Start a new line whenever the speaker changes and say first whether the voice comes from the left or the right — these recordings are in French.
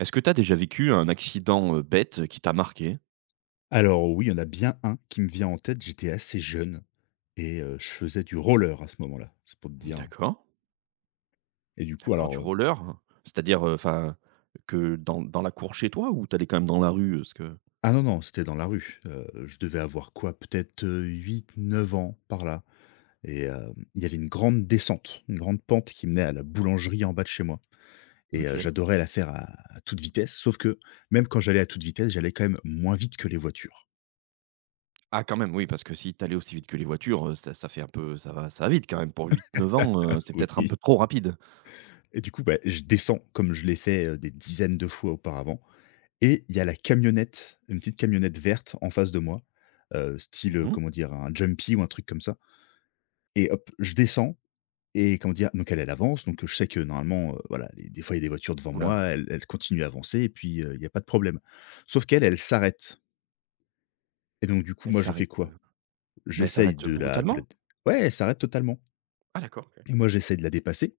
right: Est-ce que tu as déjà vécu un accident, bête qui t'a marqué?
left: Alors oui, il y en a bien un qui me vient en tête. J'étais assez jeune et je faisais du roller à ce moment-là, c'est pour te dire.
right: D'accord,
left: Et du coup
right: d'accord, du
left: alors,
right: roller? Hein. C'est-à-dire, enfin, que dans la cour chez toi ou t'allais quand même dans la rue? Parce que
left: ah non, non, c'était dans la rue. Je devais avoir quoi? Peut-être, 8, 9 ans par là. Et il y avait une grande descente, une grande pente qui menait à la boulangerie en bas de chez moi, et
right: OK.
left: j'adorais la faire à toute vitesse, sauf que même quand j'allais à toute vitesse, j'allais quand même moins vite que les voitures.
right: Ah quand même oui, parce que si t'allais aussi vite que les voitures, ça fait un peu ça va vite quand même pour huit neuf ans, c'est peut-être un peu
left: Oui.
right: trop rapide?
left: Et du coup, bah, je descends comme je l'ai fait, des dizaines de fois auparavant. Et il y a la camionnette, une petite camionnette verte en face de moi, style,
right: Mmh mh.
left: comment dire? Un Jumpy ou un truc comme ça. Et hop, je descends et comment dire? Donc elle, elle avance, donc je sais que normalement, voilà, des fois, il y a des voitures devant moi, elle continue à avancer et puis, il y a pas de problème. Sauf qu'elle, elle s'arrête. Et donc du coup,
right: Elle
left: moi, je fais
right: s'arrête,
left: quoi?
right: mais elle
left: J'essaye
right: s'arrête,
left: de la
right: brutalement?
left: Ouais, elle s'arrête totalement.
right: Ah d'accord, OK.
left: Et moi, j'essaye de la dépasser,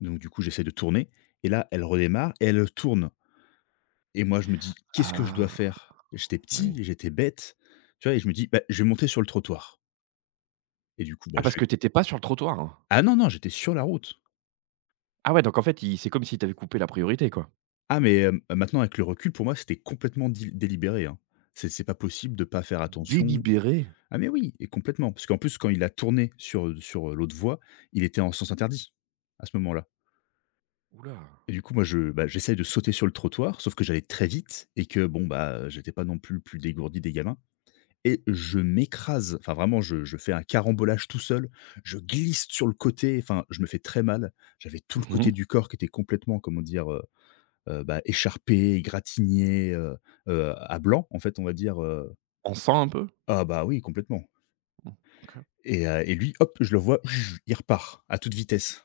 left: donc du coup, j'essaye de tourner. Et là, elle redémarre et elle, tourne. Et moi, je me dis: «Qu'est-ce que je dois
right: Ah
left: faire?» J'étais petit,
right: oui.
left: j'étais bête, tu vois? Et je me dis: «Bah, je vais monter sur le trottoir.» Et du coup, bah,
right: Ah
left: je
right: parce
left: fais
right: que t'étais pas sur le trottoir? Hein.
left: ah non, non, j'étais sur la route.
right: Ah ouais, donc en fait, il c'est comme si t'avais coupé la priorité, quoi?
left: Ah mais, maintenant avec le recul, pour moi, c'était complètement dé délibéré, hein. C'est pas possible de pas faire attention.
right: Délibéré?
left: Ah mais oui, et complètement, parce qu'en plus, quand il a tourné sur, sur, l'autre voie, il était en sens interdit à ce moment-là.
right: Oula.
left: Et du coup, moi, je, bah, j'essaye de sauter sur le trottoir, sauf que j'allais très vite et que bon, bah, j'étais pas non plus plus dégourdi des gamins. Et je m'écrase, enfin vraiment je fais un carambolage tout seul, je glisse sur le côté, enfin je me fais très mal. J'avais tout le côté du corps qui était complètement, comment dire, bah, écharpé, égratigné, à blanc en fait on va dire,
right: On sent un peu?
left: ah bah, oui complètement.
right: Mmh, OK.
left: Et et lui hop, je le vois il repart à toute vitesse.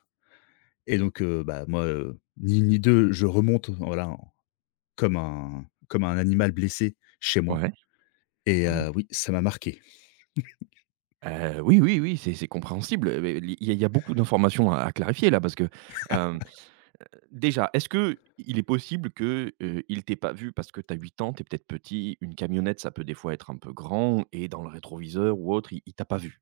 left: Et donc bah, moi, ni une ni deux, je remonte voilà, comme un animal blessé chez moi.
right: Ouais.
left: Et
right: Ouais.
left: oui, ça m'a marqué.
right: Oui, oui, oui, c'est compréhensible, mais li il y a beaucoup d'informations à clarifier là parce que, hem, déjà, est-ce qu'il est possible que, il t'ait pas vu parce que tu as 8 ans, tu es peut-être petit, une camionnette, ça peut des fois être un peu grand et dans le rétroviseur ou autre, il t'a pas vu?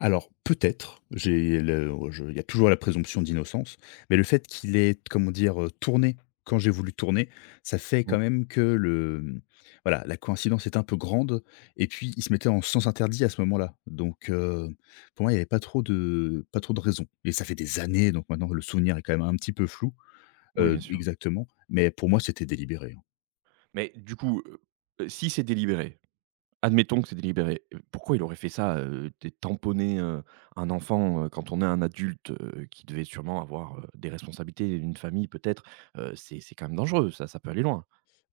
left: Alors peut-être, j'ai le oh, je il y a toujours la présomption d'innocence, mais le fait qu'il ait, comment dire, tourné quand j'ai voulu tourner, ça fait
right: Mmh.
left: quand même que le, mmh, voilà, la coïncidence est un peu grande. Et puis il se mettait en sens interdit à ce moment-là. Donc pour moi, il n'y avait pas trop de raisons, et ça fait des années, donc maintenant le souvenir est quand même un petit peu flou,
right: Oui, bien sûr.
left: exactement, mais pour moi, c'était délibéré, hein.
right: Mais du coup, si c'est délibéré. Admettons que c'est délibéré. Pourquoi il aurait fait ça, té tamponner, un enfant, quand on est un adulte, qui devait sûrement avoir, des responsabilités, une famille peut-être? C'est quand même dangereux ça, ça peut aller loin.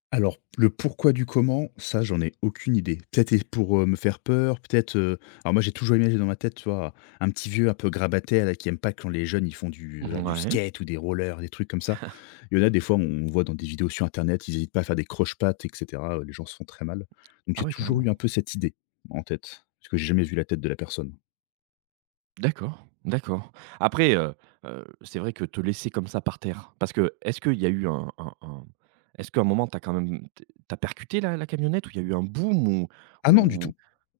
left: Alors, le pourquoi du comment, ça, j'en ai aucune idée. Peut-être est pour, me faire peur, peut-être, alors moi, j'ai toujours imaginé dans ma tête, tu vois, un petit vieux un peu grabataire là, qui aime pas quand les jeunes, ils font du genre du
right: Ouais.
left: skate ou des rollers, des trucs comme ça. Il y en a des fois, on voit dans des vidéos sur internet, ils hésitent pas à faire des croche-pattes et cetera, les gens se font très mal. Donc
right: Ah
left: j'ai
right: ouais,
left: toujours eu
right: carrément.
left: un peu cette idée en tête, parce que j'ai jamais vu la tête de la personne.
right: D'accord, d'accord. Après, c'est vrai que te laisser comme ça par terre parce que est-ce qu'il y a eu un est-ce qu'à un moment t'as quand même tu as percuté la camionnette ou il y a eu un boom
left: Ah non, du tout.
right: ou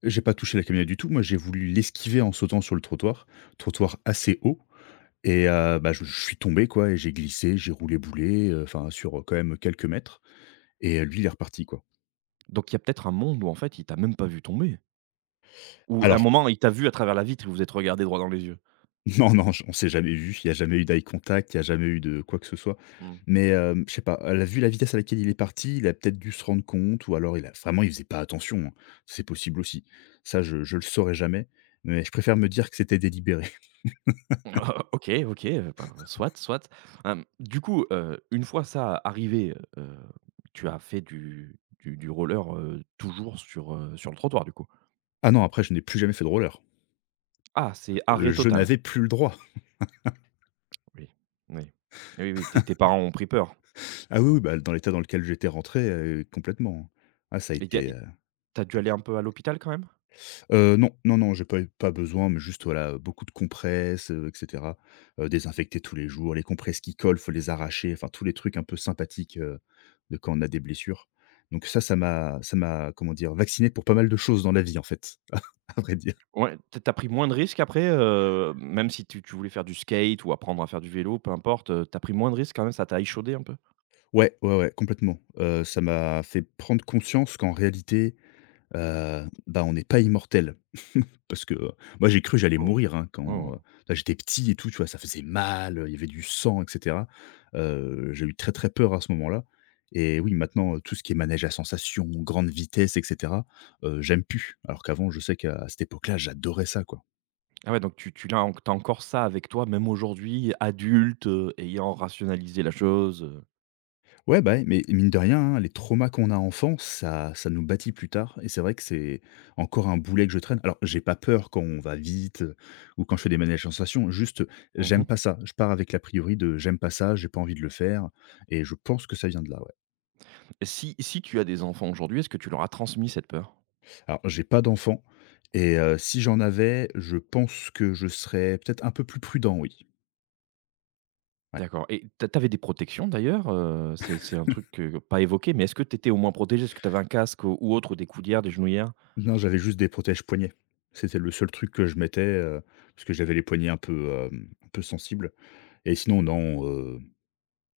left: J'ai pas touché la camionnette du tout. Moi, j'ai voulu l'esquiver en sautant sur le trottoir, trottoir assez haut. Et bah, je suis tombé quoi, et j'ai glissé, j'ai roulé boulet, enfin sur, quand même quelques mètres. Et lui il est reparti quoi.
right: donc il y a peut-être un monde où en fait il t'a même pas vu tomber? Ou à un
left: Alors
right: moment, il t'a vu à travers la vitre et vous vous êtes regardé droit dans les yeux?
left: non, non, j on s'est jamais vu, il y a jamais eu d'eye contact, il y a jamais eu de quoi que ce soit.
right: Mmh.
left: Mais je sais pas, à la vitesse à laquelle il est parti, il a peut-être dû se rendre compte, ou alors il a vraiment il faisait pas attention, hein. C'est possible aussi. Ça je le saurai jamais, mais je préfère me dire que c'était délibéré.
right: OK, OK, ben, soit, soit. Du coup, une fois ça arrivé, tu as fait du roller, toujours sur, sur le trottoir, du coup?
left: Ah non, après je n'ai plus jamais fait de roller.
right: Ah, c'est arrêt
left: Je
right: total.
left: n'avais plus le droit.
right: Oui, oui. Oui, oui, tes parents ont pris peur
left: Ah oui, oui, bah, dans l'état dans lequel j'étais rentré, complètement, hein. Ah ça a
right: et t'as
left: été,
right: et tu dû aller un peu à l'hôpital quand même?
left: Non, non, non, j'ai pas eu pas besoin, mais juste voilà, beaucoup de compresses, et cetera. Désinfecter tous les jours, les compresses qui collent, faut les arracher, enfin tous les trucs un peu sympathiques, de quand on a des blessures. Donc ça, ça m'a, comment dire, vacciné pour pas mal de choses dans la vie en fait, à vrai dire.
right: Ouais, t'as as pris moins de risques après, même si tu voulais faire du skate ou apprendre à faire du vélo, peu importe, tu pris moins de risques quand même, ça t'a échaudé un peu?
left: Ouais, ouais, ouais, complètement. Ça m'a fait prendre conscience qu'en réalité bah, on n'est pas immortel. Parce que, moi j'ai cru que j'allais
right: Oh!
left: mourir, hein, quand,
right: Oh!
left: bah, j'étais petit et tout, tu vois? Ça faisait mal, il y avait du sang et cetera. J'ai eu très, très peur à ce moment-là. Et oui, maintenant, tout ce qui est manège à sensation, grande vitesse et cetera, j'aime plus. Alors qu'avant, je sais qu'à cette époque-là, j'adorais ça, quoi.
right: Ah ouais, donc tu l'as en tu encore ça avec toi, même aujourd'hui, adulte, ayant rationalisé la chose,
left: Ouais, bah, ouais, mais mine de rien, hein, les traumas qu'on a enfant, ça nous bâtit plus tard, et c'est vrai que c'est encore un boulet que je traîne. Alors, j'ai pas peur quand on va vite, ou quand je fais des manèges sensations, juste, j'aime
right: Mmh.
left: pas ça. Je pars avec l'a priori de: «J'aime pas ça, j'ai pas envie de le faire», et je pense que ça vient de là, ouais.
right: Si tu as des enfants aujourd'hui, est-ce que tu leur as transmis cette peur?
left: Alors, j'ai pas d'enfant, et si j'en avais, je pense que je serais peut-être un peu plus prudent, oui. Ouais.
right: D'accord, et tu as des protections d'ailleurs, c'est un truc que pas évoqué, mais est-ce que t'étais au moins protégé? Est-ce que t'avais un casque ou autre, des coudières, des genouillères?
left: Non, j'avais juste des protèges poignets. C'était le seul truc que je mettais, parce que j'avais les poignets un peu, un peu sensibles, et sinon non,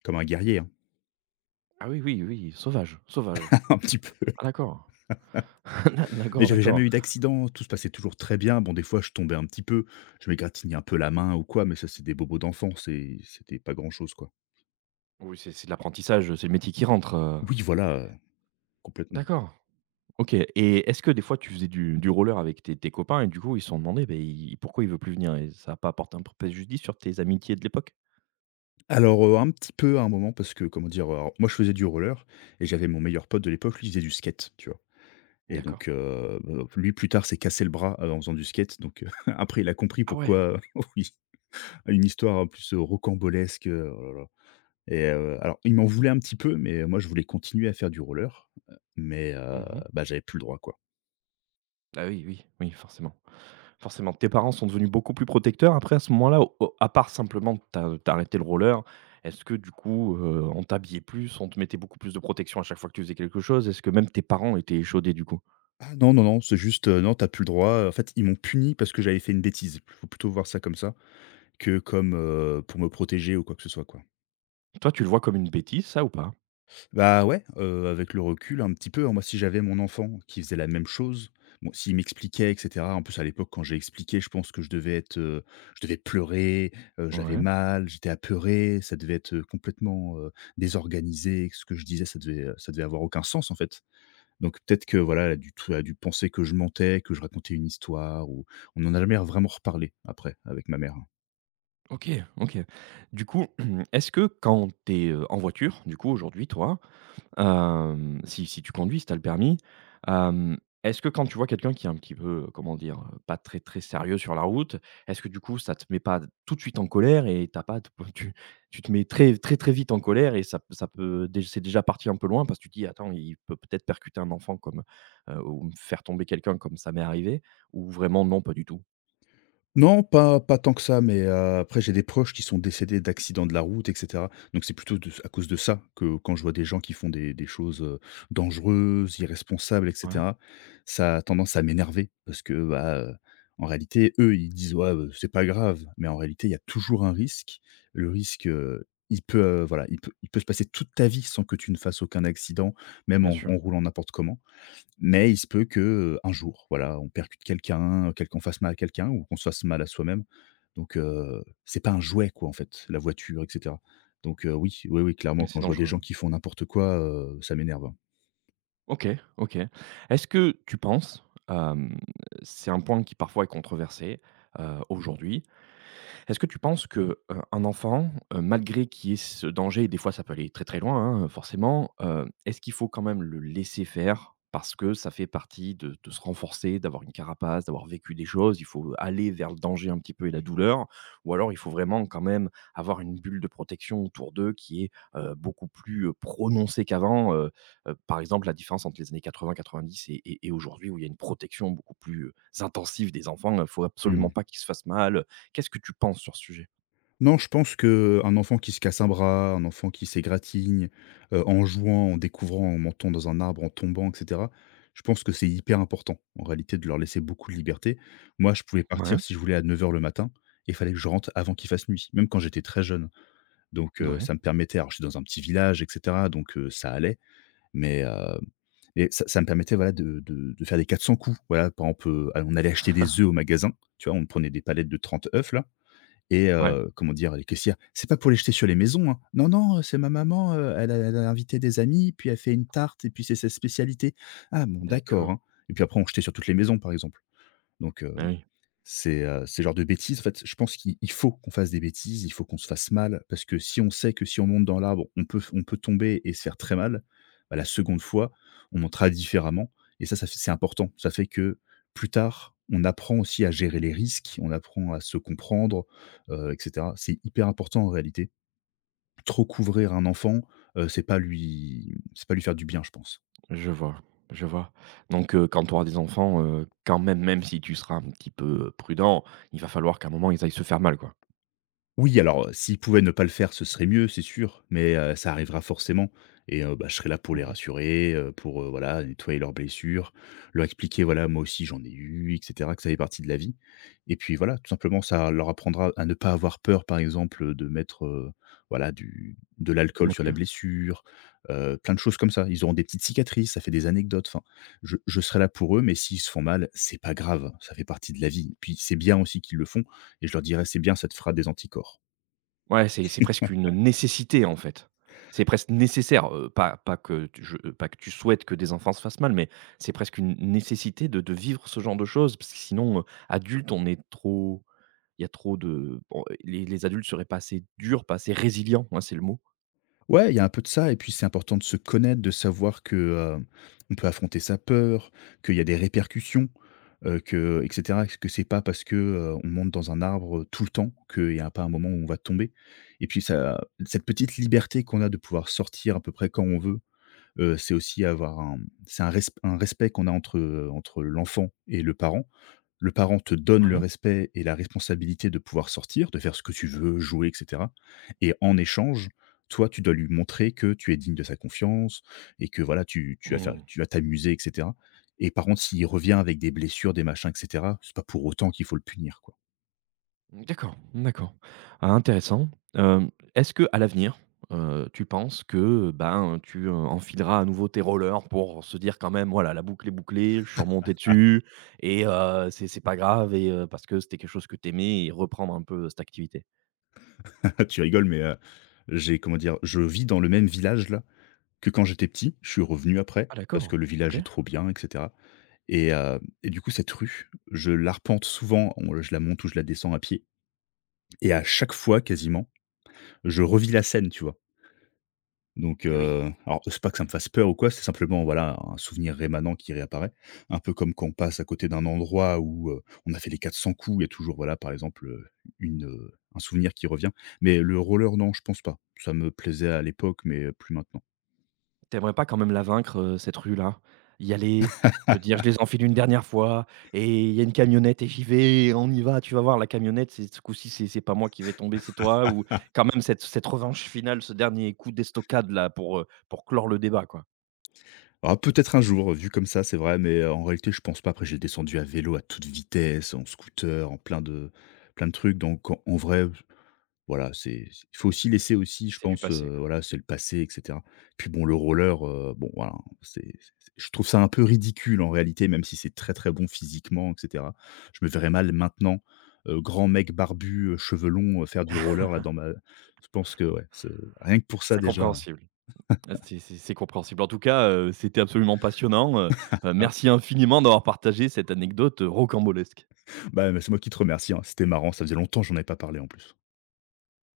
left: comme un guerrier, hein,
right: Ah oui, oui, oui, sauvage, sauvage.
left: un petit peu.
right: Ah d'accord.
left: Mais
right: D'accord,
left: j'avais jamais
right: d'accord.
left: eu d'accident, tout se passait toujours très bien. Bon, des fois, je tombais un petit peu, je m'égratignais un peu la main ou quoi, mais ça, c'est des bobos d'enfant, c'était pas grand-chose, quoi.
right: Oui, c'est de l'apprentissage, c'est le métier qui rentre,
left: Oui, voilà, complètement.
right: D'accord. OK, et est-ce que des fois tu faisais du roller avec tes copains et du coup ils se sont demandés, ben il pourquoi il veut plus venir et ça a pas apporté un p préjudice sur tes amitiés de l'époque?
left: Alors, un petit peu à un moment parce que comment dire? Alors, moi, je faisais du roller, et j'avais mon meilleur pote de l'époque, lui, il faisait du skate, tu vois? Et
right: D'accord.
left: donc, bah, lui, plus tard, s'est cassé le bras, en faisant du skate, donc, après, il a compris
right: Ah ouais.
left: pourquoi oui, une histoire en plus, rocambolesque, oh là là. Et alors il m'en voulait un petit peu, mais moi je voulais continuer à faire du roller, mais
right: Mmh.
left: bah, j'avais plus le droit, quoi.
right: Ah oui, oui, oui, forcément. Forcément. Tes parents sont devenus beaucoup plus protecteurs après à ce moment-là? Au au À part simplement que tu as arrêté le roller, est-ce que du coup, on t'habillait plus, on te mettait beaucoup plus de protection à chaque fois que tu faisais quelque chose? Est-ce que même tes parents étaient échaudés du coup?
left: Ah non, non, non, c'est juste, non, t'as plus le droit. En fait, ils m'ont puni parce que j'avais fait une bêtise. Faut plutôt voir ça comme ça que comme, pour me protéger ou quoi que ce soit, quoi.
right: Toi tu le vois comme une bêtise ça ou pas?
left: Bah, ouais, avec le recul, un petit peu, hein. Moi, si j'avais mon enfant qui faisait la même chose, bon, s'il m'expliquait et cetera, en plus, à l'époque, quand j'ai expliqué, je pense que je devais être, je devais pleurer, j'avais
right: Ouais.
left: mal, j'étais apeuré, ça devait être, complètement, désorganisé, ce que je disais, ça devait avoir aucun sens, en fait. Donc peut-être que, voilà, elle a dû penser que je mentais, que je racontais une histoire, ou on en a jamais vraiment reparlé après avec ma mère.
right: OK, OK. Du coup, est-ce que quand tu es en voiture, du coup, aujourd'hui, toi, si tu conduis, si tu as le permis, hem, est-ce que quand tu vois quelqu'un qui est un petit peu, comment dire, pas très, très sérieux sur la route, est-ce que du coup, ça te met pas tout de suite en colère et t'as pas tu tu te mets très, très, très vite en colère et ça peut déj c'est déjà parti un peu loin parce que tu te dis: «Attends, il peut peut-être percuter un enfant comme, ou me faire tomber quelqu'un comme ça m'est arrivé» ou vraiment non, pas du tout?
left: Non, pas tant que ça, mais après j'ai des proches qui sont décédés d'accidents de la route et cetera. Donc c'est plutôt de à cause de ça que quand je vois des gens qui font des choses, dangereuses, irresponsables et
right: Ouais,
left: cetera, ça a tendance à m'énerver parce que, bah, en réalité, eux, ils disent: «Ouais, c'est pas grave», mais en réalité, il y a toujours un risque. Le risque, il peut, voilà, il peut se passer toute ta vie sans que tu ne fasses aucun accident, même
right: bien
left: en
right: sûr,
left: en roulant n'importe comment. Mais il se peut que, un jour, voilà, on percute quelqu'un, quel qu'on fasse mal à quelqu'un ou qu'on se fasse mal à soi-même. Donc c'est pas un jouet quoi, en fait, la voiture et cetera. Donc oui, oui, oui, clairement,
right: et
left: quand
right: c'est
left: je vois des
right: dangereux.
left: gens qui font n'importe quoi, ça m'énerve, hein.
right: OK, OK. Est-ce que tu penses, hem, c'est un point qui parfois est controversé, Mmh. Aujourd'hui, est-ce que tu penses que, un enfant, malgré qu'il y ait ce danger et des fois ça peut aller très, très loin, hein, forcément, est-ce qu'il faut quand même le laisser faire? Parce que ça fait partie de se renforcer, d'avoir une carapace, d'avoir vécu des choses, il faut aller vers le danger un petit peu et la douleur? Ou alors il faut vraiment quand même avoir une bulle de protection autour d'eux qui est, beaucoup plus, prononcée qu'avant? Par exemple, la différence entre les années quatre vingt 90 et aujourd'hui où il y a une protection beaucoup plus, intensive des enfants, faut
left: Mmh.
right: absolument pas qu'ils se fassent mal. Qu'est-ce que tu penses sur ce sujet?
left: Non, je pense que un enfant qui se casse un bras, un enfant qui s'égratigne, en jouant, en découvrant, en montant dans un arbre, en tombant et cetera, je pense que c'est hyper important, en réalité, de leur laisser beaucoup de liberté. Moi, je pouvais partir
right: Ouais,
left: si je voulais à 9 heures le matin et il fallait que je rentre avant qu'il fasse nuit, même quand j'étais très jeune, hein. Donc
right: ouais,
left: ça me permettait alors je suis dans un petit village et cetera, donc ça allait, mais heu, mais ça me permettait voilà de faire des 400 coups. Voilà, par exemple, on allait acheter des œufs au magasin, tu vois? On prenait des palettes de 30 œufs là et
right: ouais,
left: comment dire? Les caissières: «C'est pas pour les jeter sur les maisons, hein. Non, non, c'est ma maman, elle a invité des amis, puis elle fait une tarte et puis c'est sa spécialité». «Ah bon, d'accord,
right: d'accord.
left: hein» et puis après on jetait sur toutes les maisons, par exemple, donc
right: Ah oui,
left: c'est le genre de bêtises, en fait, je pense qu'il faut qu'on fasse des bêtises, il faut qu'on se fasse mal parce que si on sait que si on monte dans l'arbre, on peut tomber et se faire très mal, bah, la seconde fois, on montera différemment et ça fait c'est important. Ça fait que plus tard, on apprend aussi à gérer les risques, on apprend à se comprendre, et cetera. C'est hyper important en réalité. Trop couvrir un enfant, c'est pas lui faire du bien, je pense.
right: je vois, je vois. Donc, quand tu auras des enfants, quand même, même si tu seras un petit peu prudent, il va falloir qu'à un moment, ils aillent se faire mal, quoi.
left: Oui, alors, s'ils pouvaient ne pas le faire, ce serait mieux, c'est sûr, mais ça arrivera forcément et bah, je serai là pour les
right: Mmh.
left: rassurer, pour, voilà, nettoyer leurs blessures, leur expliquer, voilà, moi aussi j'en ai eu et cetera, que ça fait partie de la vie et puis voilà, tout simplement, ça leur apprendra à ne pas avoir peur, par exemple, de mettre, voilà, du de l'alcool sur la
right: OK.
left: blessure, plein de choses comme ça. Ils auront des petites cicatrices, ça fait des anecdotes, enfin, je serai là pour eux, mais s'ils se font mal, c'est pas grave, ça fait partie de la vie. Puis c'est bien aussi qu'ils le font et je leur dirai: «C'est bien, ça te fera des anticorps».
right: Ouais, c'est presque une nécessité, en fait. C'est presque nécessaire, pas que tu souhaites que des enfants se fassent mal, mais c'est presque une nécessité de vivre ce genre de choses parce que sinon, adulte, on est trop il y a trop de bon, les adultes seraient pas assez durs, pas assez résilients, ouais, c'est le mot.
left: Ouais, il y a un peu de ça et puis c'est important de se connaître, de savoir que, on peut affronter sa peur, qu'il y a des répercussions, que et cetera. Que c'est pas parce que, on monte dans un arbre, tout le temps qu'il y a pas un moment où on va tomber et puis ça cette petite liberté qu'on a de pouvoir sortir à peu près quand on veut, c'est aussi avoir un c'est un res, un respect qu'on a entre, entre l'enfant et le parent te donne le
right: Ouais.
left: respect et la responsabilité de pouvoir sortir, de faire ce que tu veux, jouer, et cetera et en échange, toi, tu dois lui montrer que tu es digne de sa confiance et que voilà, tu tu vas faire
right: Mmh.
left: tu vas t'amuser, et cetera et par contre, s'il revient avec des blessures, des machins, et cetera, c'est pas pour autant qu'il faut le punir, quoi.
right: D'accord, d'accord. Ah intéressant. Est-ce que à l'avenir, tu penses que, ben, enfileras à nouveau tes rollers pour se dire quand même: «Voilà, la boucle est bouclée, je suis remonté dessus et c'est pas grave», et parce que c'était quelque chose que t'aimais et reprendre un peu cette activité?
left: Tu rigoles, mais j'ai comment dire? Je vis dans le même village, là, que quand j'étais petit. Je suis revenu après
right: Ah
left: parce
right: d'accord,
left: que le
right: OK.
left: village est trop bien, et cetera et du coup, cette rue, je l'arpente souvent, on je la monte ou je la descends à pied. Et à chaque fois quasiment, je revis la scène, tu vois? Donc,
right: Eh oui.
left: alors c'est pas que ça me fasse peur ou quoi, c'est simplement voilà, un souvenir rémanent qui réapparaît. Un peu comme quand on passe à côté d'un endroit où, on a fait les 400 coups, il y a toujours voilà, par exemple, une, un souvenir qui revient. Mais le roller, non, je pense pas. Ça me plaisait à l'époque, mais, plus maintenant.
right: T'aimerais pas quand même la vaincre, cette rue-là? Y aller, te dire: «Je les enfile une dernière fois et il y a une camionnette et j'y vais et on y va». Tu vas voir la camionnette, c'est ce coup-ci, c'est pas moi qui vais tomber, c'est toi, ou quand même cette revanche finale, ce dernier coup d'estocade-là pour clore le débat, quoi.
left: Ah peut-être un jour, vu comme ça, c'est vrai, mais, en réalité, je pense pas. Après j'ai descendu à vélo à toute vitesse, en scooter, en plein de trucs, donc en en vrai. Voilà, c'est il faut aussi laisser aussi, je
right: C'est du
left: pense,
right: passé, quoi.
left: voilà, c'est le passé et cetera. Puis bon, le roller, bon, voilà, c'est je trouve ça un peu ridicule en réalité, même si c'est très, très bon physiquement et cetera. Je me verrais mal maintenant, grand mec barbu, cheveux longs, faire du roller là dans ma je pense que ouais, ce rien que pour ça
right: C'est
left: déjà
right: compréhensible. Ah, c'est compréhensible. En tout cas, c'était absolument passionnant,
left: ah
right: merci infiniment d'avoir partagé cette anecdote, rocambolesque.
left: bah, c'est moi qui te remercie, hein, c'était marrant, ça faisait longtemps que j'en avais pas parlé en plus.